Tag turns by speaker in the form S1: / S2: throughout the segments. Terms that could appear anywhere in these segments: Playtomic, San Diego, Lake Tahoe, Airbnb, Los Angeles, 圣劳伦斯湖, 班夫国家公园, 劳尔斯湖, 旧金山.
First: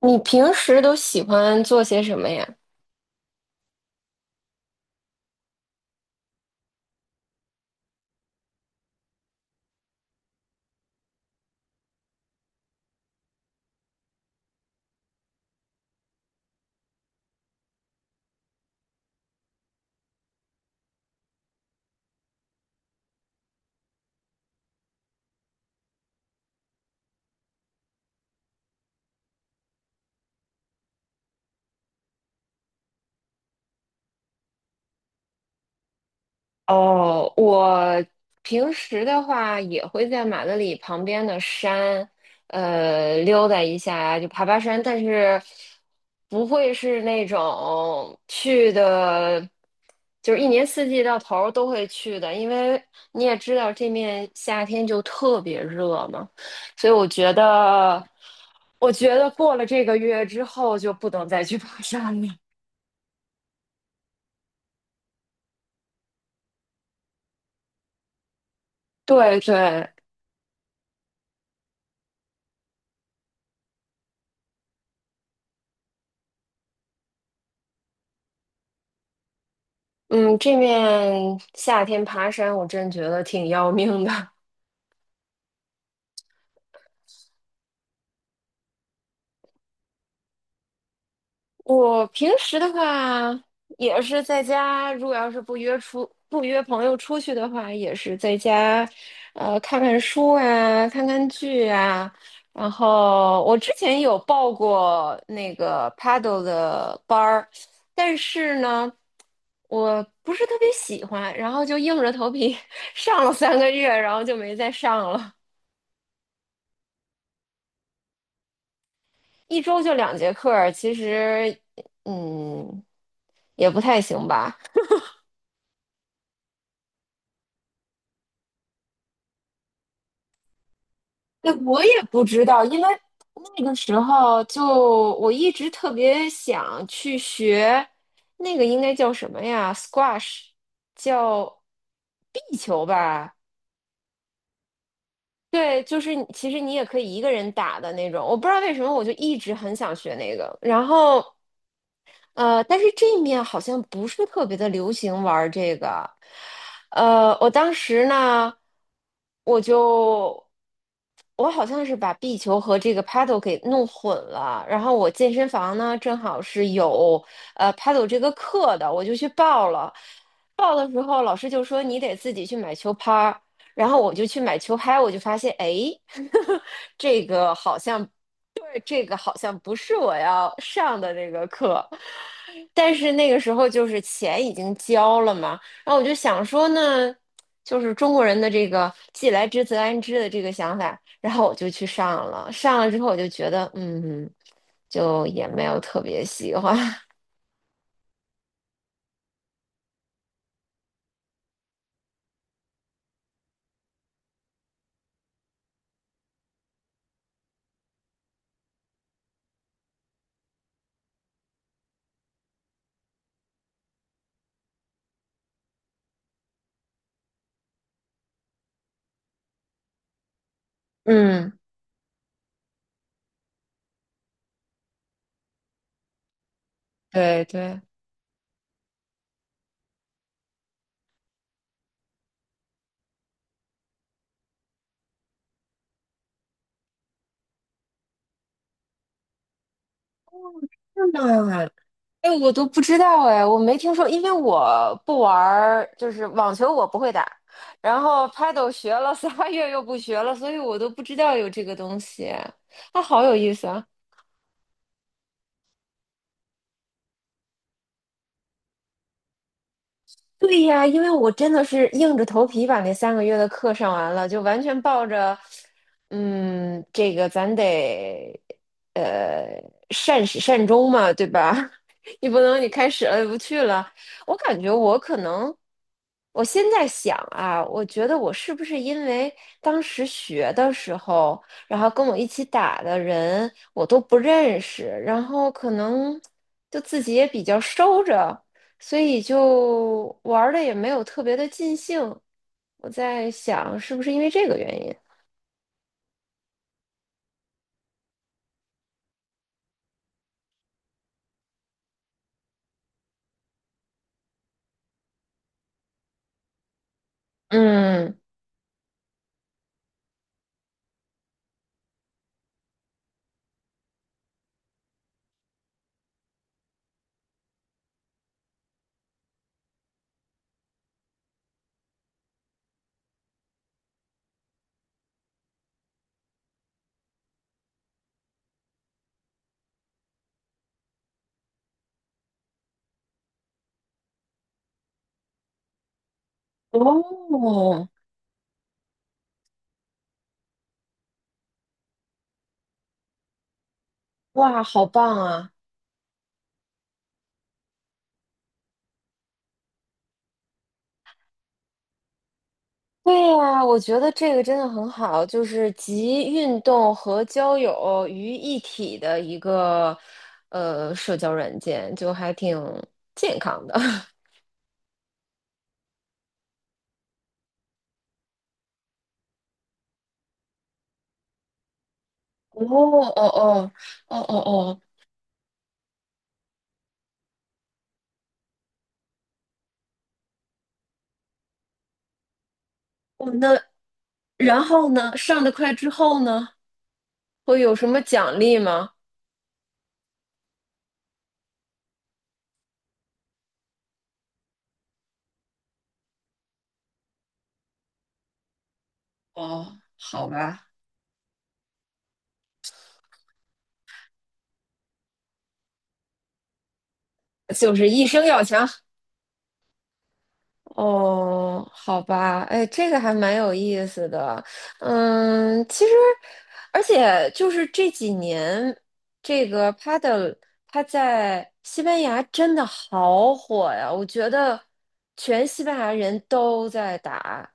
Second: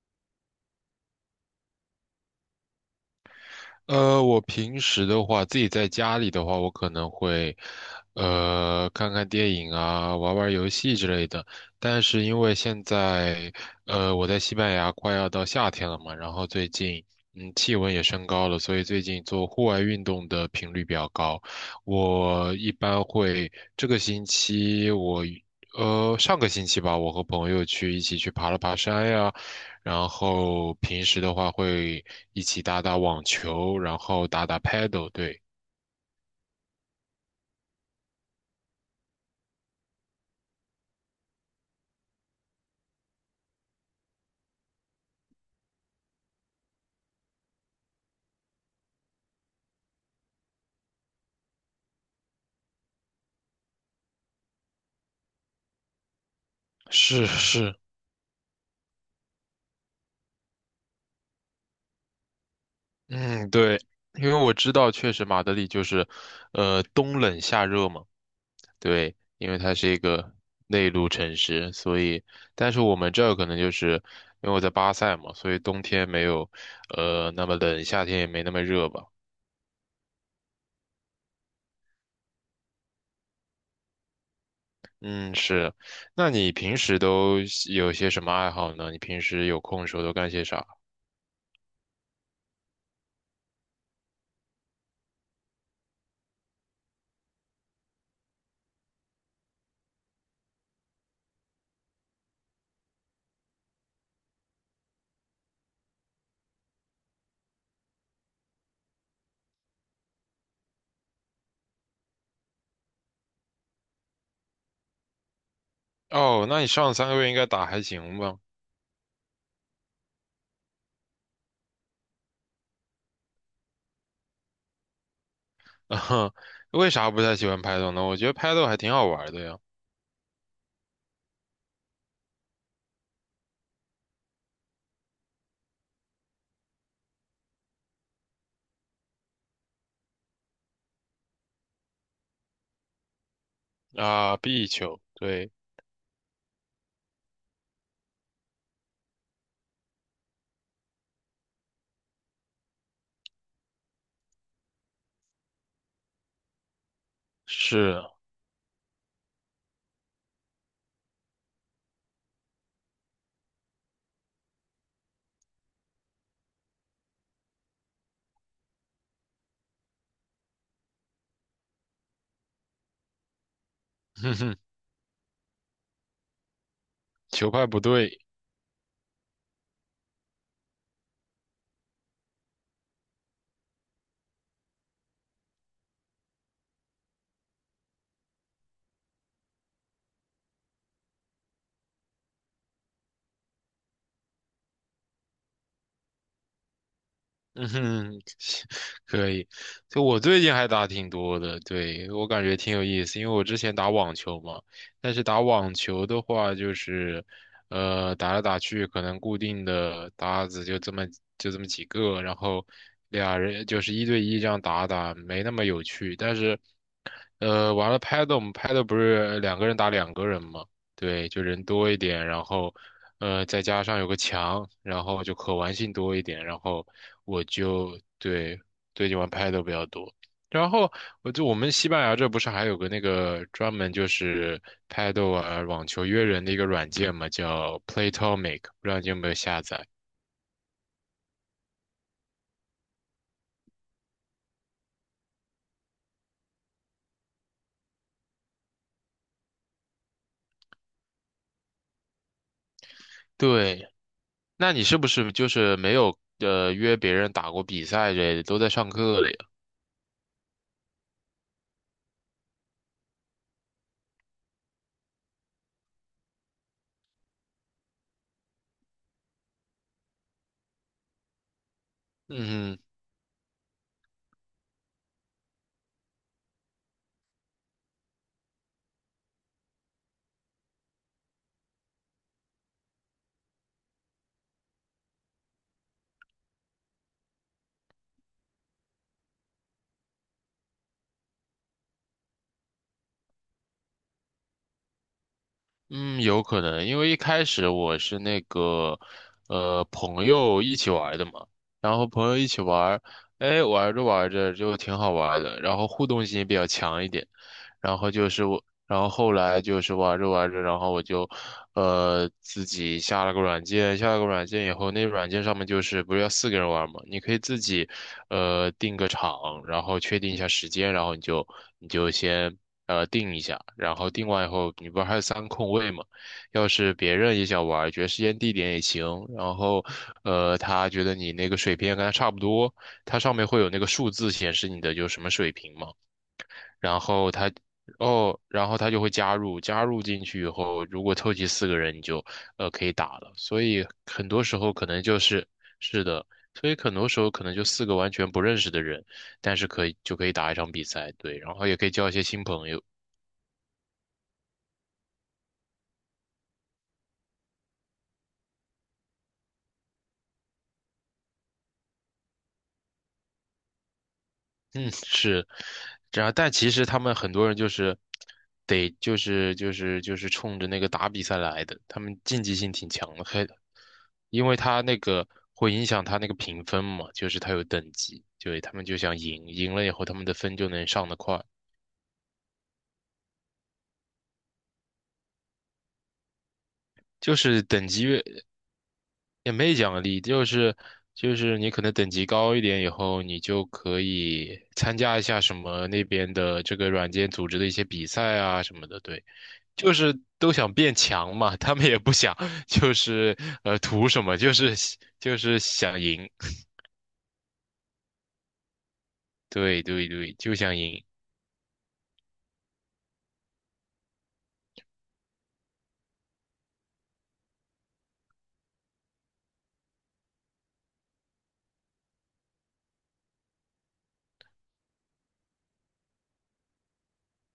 S1: 你平时都喜欢做些什么呀？
S2: 我平时的话，自己在家里的话，我可能会，看看电影啊，玩玩游戏之类的。但是因为现在，我在西班牙快要到夏天了嘛，然后最近，嗯，气温也升高了，所以最近做户外运动的频率比较高。我一般会这个星期我，上个星期吧，我和朋友一起去爬了爬山呀。然后平时的话会一起打打网球，然后打打 paddle，对，
S1: 哦，我平时的话也会在马德里旁边的山，溜达一下呀，就爬爬山，但是不会是那种去的，就是一年四季到头儿都会去的，因为你也知道这面夏天就特别热嘛，所以我
S2: 是
S1: 觉
S2: 是，
S1: 得，我觉得过了这个月之后就不能再去爬山了。
S2: 嗯，对，因为我知道确实马德里就是，冬冷夏热嘛，对，
S1: 对
S2: 因为它是
S1: 对，
S2: 一个内陆城市，所以，但是我们这儿可能就是因为我在巴塞嘛，所以冬天没有，那么冷，夏天也没那么热吧。
S1: 嗯，这面夏天爬山，我真觉得挺要命的。
S2: 嗯，是。那你平时都有些什么爱好呢？你平时有空的时候都干些啥？
S1: 我平时的话，也是在家，如果要是不约出不约朋友出去的话，也是在家，看看书啊，看看剧啊。然后我之前有报过那个 paddle 的班儿，但是呢，我不是特别喜欢，然后就硬着头皮 上了3个月，然后就没再上了。
S2: 哦，那你上3个月应该打还行吧？
S1: 一周就两节课儿其实嗯也不太行吧。
S2: 啊，为啥不太喜欢拍斗呢？我觉得拍斗还挺好玩的呀。
S1: 那我也不知道，因为那个时候就我一直特别想去学那个应该叫什么呀？squash,叫壁球吧？
S2: 啊，壁球，对，
S1: 对，就是你其实你也可以一个人打的那种。我不知道为什么，我就一直很想学那个。但是这面好像不是特别的流行玩儿这个。呃，我当
S2: 是，
S1: 时呢，我就我好像是把壁球和这个 paddle 给弄混了。然后我健身房呢，正好是有paddle 这个课的，我就去报了。报的时候，老师就说你得自己去买球拍儿。然后我 就
S2: 哼
S1: 去
S2: 哼，
S1: 买球拍，我就发现，哎，这
S2: 球
S1: 个
S2: 拍
S1: 好
S2: 不
S1: 像
S2: 对。
S1: 这个好像不是我要上的那个课，但是那个时候就是钱已经交了嘛，然后我就想说呢，就是中国人的这个既来之则安之的这个想法，然后我就去上了，上了之后我就觉得，嗯，就也没有特别喜欢，
S2: 嗯哼，可以。就我最近还打挺多的，对，我感觉挺有意思，因为我之前打网球嘛，但是打网球的话，就是，打来打去，可能固定的搭子就这么几个，然后俩人就是一对一这样打打，没那么有趣。但是，呃我们拍的不是两个人打两个人嘛，对，就
S1: 嗯，
S2: 人多一点，然后，再加上有个墙，然后就可玩性多一点，然后我
S1: 对对。
S2: 就对最近玩拍的比较多。然后我们西班牙这不是还有个那个专门就是拍豆啊网球约人的一个软件嘛，叫 Playtomic，不知道你有没有下载？
S1: 那。哎，我都不知道哎，我没听说，因为我不玩儿，就是网球我不会打，然后 Paddle 学了仨 月又不学了，所以我都不知道有这个东西，它好有意思啊！
S2: 对，那你是不是就是没有约别人打过比赛之类的，都在上课了呀？
S1: 对呀，因为我真的是硬着头皮把那三个月的课上完了，就完全抱着，嗯，这个咱得，呃，善始善终嘛，对吧？你不能你
S2: 嗯哼。
S1: 开始了不去了。我感觉我可能，我现在想啊，我觉得我是不是因为当时学的时候，然后跟我一起打的人我都不认识，然后可能就自己也比较收着。所以就玩的也没有特别的尽兴。我在想，是不是因为这个原因？
S2: 嗯，有可能，因为一开始我是那个，朋友一起玩的嘛，然后朋友一起玩，哎，玩着玩着就挺好玩的，然后互动性比较强一点。然后
S1: 嗯，
S2: 就是我，然后后来就是玩着玩着，然后我就，自己下了个软件，下了个软件以后，那软件上面就是不是要四个人玩嘛，你可以自己，定个场，然后确定一下时间，然后你就先定一下，然后定完以后，你不是还有三空位嘛，要是别人也想玩，觉得时间地点也行，然后他觉得你那个水平也跟他差不多，它上面会有那个数字显示你的就什么水平嘛。然后他
S1: 哦，
S2: 哦，然后他就会加入，加入进去以后，如果凑齐四个人，你就可以打了。所以很多时
S1: 哇，
S2: 候
S1: 好
S2: 可能
S1: 棒
S2: 就是
S1: 啊！
S2: 是的，所以很多时候可能就四个完全不认识的人，但是可以就可以打一场比赛，对，然后也可以交一些新朋友，
S1: 对呀，我觉得这个真的很好，就是集运动和交友于一体的一个社交软件，就还挺健康的。
S2: 嗯，是，然后但其实他们很多人就是得就是就是就是冲着那个打比赛来的，他们竞技
S1: 哦
S2: 性挺
S1: 哦
S2: 强的，还
S1: 哦哦哦
S2: 因为
S1: 哦，
S2: 他那个会影响他那个评分嘛，就是他有等级，对，他们就想赢，赢了以后他们的分就能上得快，
S1: 哦，那然后呢？上的快之后呢？
S2: 就
S1: 会
S2: 是
S1: 有什
S2: 等
S1: 么
S2: 级越
S1: 奖励吗？
S2: 也没奖励，就是你可能等级高一点以后，你就可以参加一下什么那边的这个软件组织的一些比赛啊什么的，对，
S1: 哦，
S2: 就是
S1: 好
S2: 都
S1: 吧。
S2: 想变强嘛，他们也不想就是图什么，就是想赢，
S1: 就是一生要强。
S2: 对对对，就想赢。
S1: 哦，好吧，哎，这个还蛮有意思的。嗯，其实，而且就是这几年，这个 paddle 它在西班牙真的好火呀，我觉得全西班牙人都在打。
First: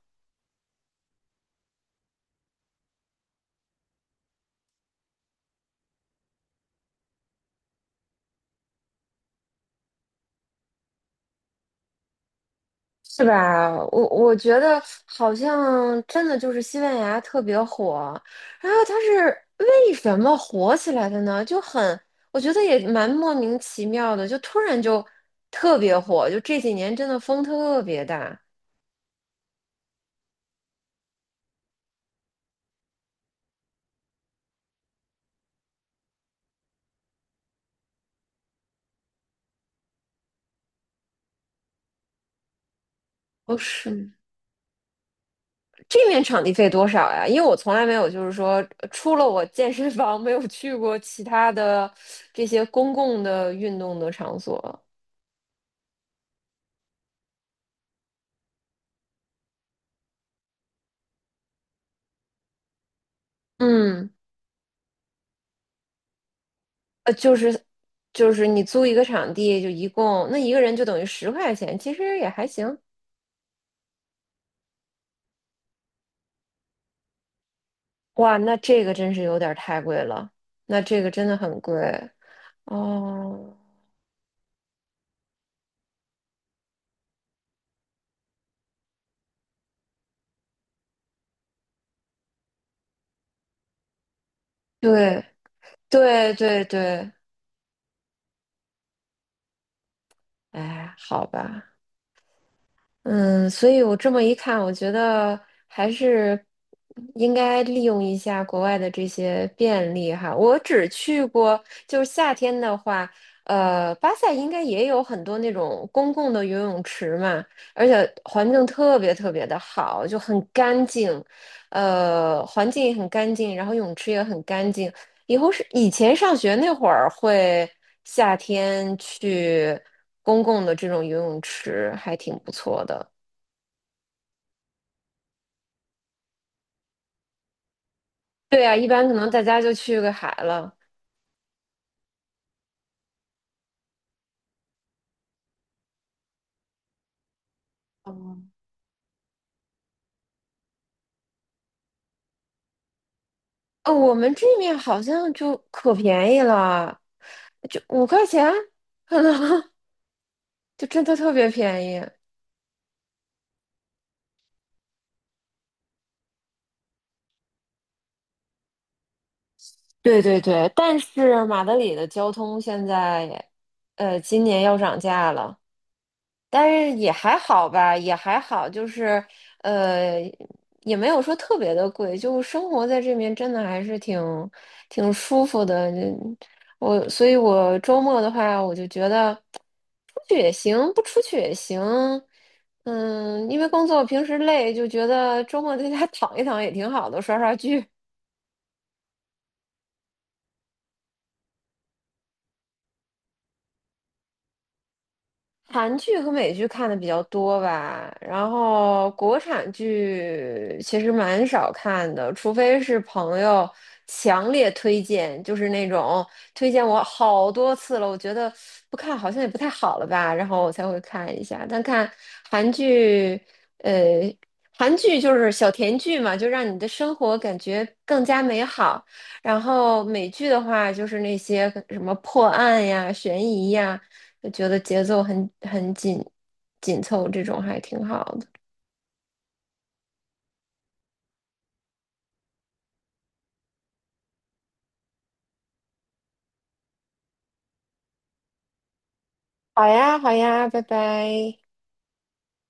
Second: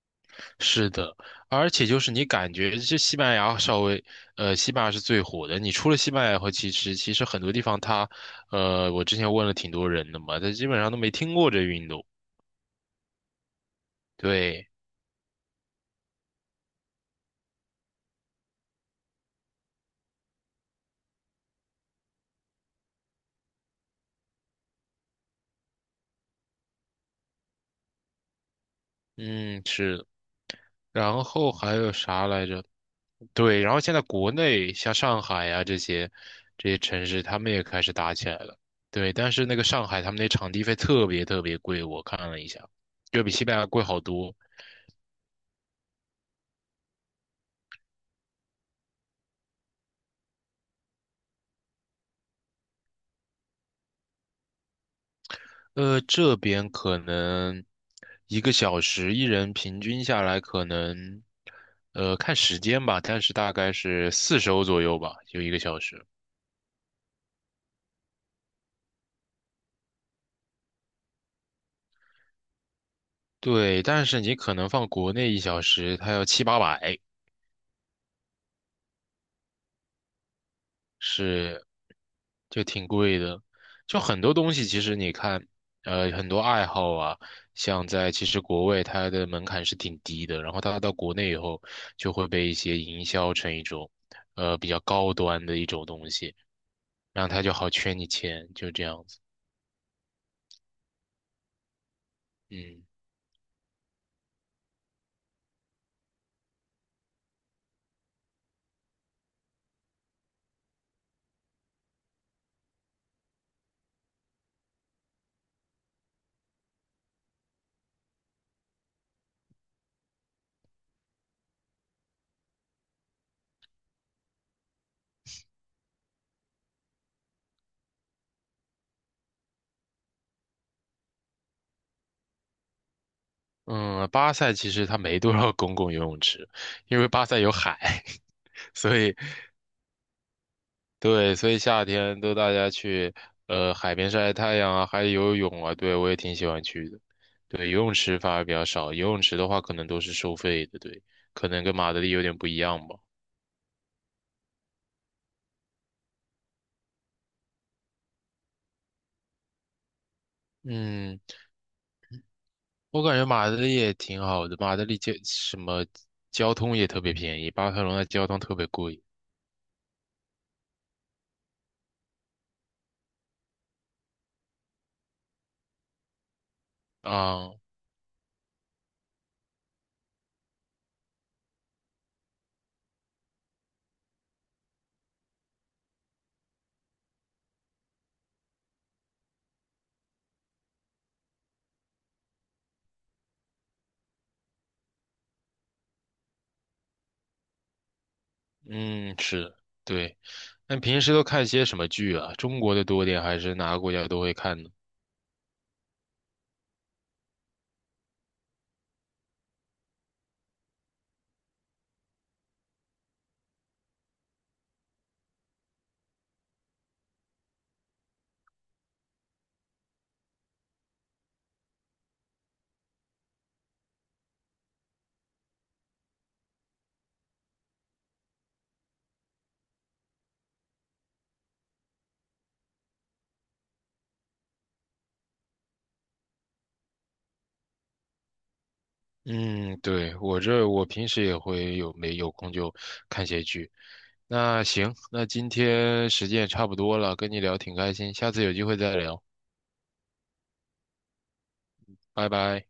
S2: 是的，而且就是你感觉这西班牙稍微，西班牙是最火的。你除了西班牙后，其实很多地方它，我之前问了挺多人的嘛，他基本上都没听过这运动。
S1: 是吧？我觉
S2: 对，
S1: 得好像真的就是西班牙特别火，然后它是为什么火起来的呢？就很，我觉得也蛮莫名其妙的，就突然就特别火，就这几年真的风特别大。
S2: 嗯，是。然后还有啥来着？对，然后现在国内像上海呀、这些城市，他们也开始打起来了。对，但是那个上海他们那场地费特别特别贵，我看了一下，就比西
S1: 哦，
S2: 班牙贵好
S1: 是，
S2: 多。
S1: 这面场地费多少呀？因为我从来没有，就是说，除了我健身房，没有去过其他的这些公共的运动的场所。
S2: 这边可能一个小时，一人平均下来可能，看时间吧，但是大概
S1: 嗯。
S2: 是40欧左右吧，就一个小时。
S1: 呃，就是就是你租一个场地，就一共那一个人就等于10块钱，其实也还行。
S2: 对，但是你可能放国内1小时，它要七八百。
S1: 哇，那这个真是有点儿太贵了，那这个真的很
S2: 是，
S1: 贵
S2: 就挺贵的。
S1: 哦。
S2: 就很多东西，其实你看，很多爱好啊，像在其实国外它的门槛是挺低的，然后它到国内以后就会被一些营销成一种，比较高
S1: 对
S2: 端的一种东
S1: 对
S2: 西，
S1: 对对，
S2: 然后它就好圈你钱，就这样子。
S1: 哎，好吧。
S2: 嗯
S1: 嗯，所以我这么一看，我觉得还是应该利用一下国外的这些便利哈。我只去过，就是夏天的话，巴塞应该也有很多那种公共的游泳池嘛，而且环境特别特别的好，就很干净，环境也很干净，然后泳池也很干净。以后是以前上学那会儿会夏天去公共的这种游泳池，还挺不错的。
S2: 嗯，巴塞其实它没多少公共游泳池，因为巴塞有海，
S1: 对 啊，一
S2: 所
S1: 般可
S2: 以。
S1: 能大家就去个海了。
S2: 对，所以夏天都大家去海边晒晒太阳啊，还有游泳啊，对，我也挺喜欢去的。对，游泳池反
S1: 哦，
S2: 而比较少，游泳池的话可能都是收费的，对，可能跟马德里有点不一样吧。
S1: 哦，我们这面好像就可便宜了，就5块钱，可能 就真的
S2: 嗯，
S1: 特别便宜。
S2: 我感觉马德里也挺好的，马德里交什么交通也特别便宜，巴塞罗那交通特别贵
S1: 对对对，但是马德里的交通现在，今年要涨价了。但是也还
S2: 啊。
S1: 好吧，也还好，呃，也没有说特别的贵，就生活在这边真的还是挺舒服的。嗯我，所以我周末的话，我就觉得出去也行，不出去也行。嗯，因为工作平时累，就觉得周末在家躺一躺也挺好的，刷刷剧。
S2: 嗯，是的，对。那平时都看些什么剧啊？中国的多点还是哪个国家都会看呢？
S1: 韩剧和美剧看的比较多吧，然后国产剧其实蛮少看的，除非是朋友强烈推荐，就是那种推荐我好多次了，我觉得不看好像也不太好了吧，然后我才会看一下。但看韩剧，呃，韩剧就是小甜剧嘛，就让你的生活感觉更加美好。然后美剧的话，就是那些什么破案呀、悬疑呀。就觉得节奏很紧紧凑，这种还挺好的。
S2: 嗯，对，我这平时也会有没有空就看些剧。那行，那今天时间也差不多了，跟你聊挺开心，下次有机会再聊，
S1: 好呀，好呀，拜拜。
S2: 拜拜。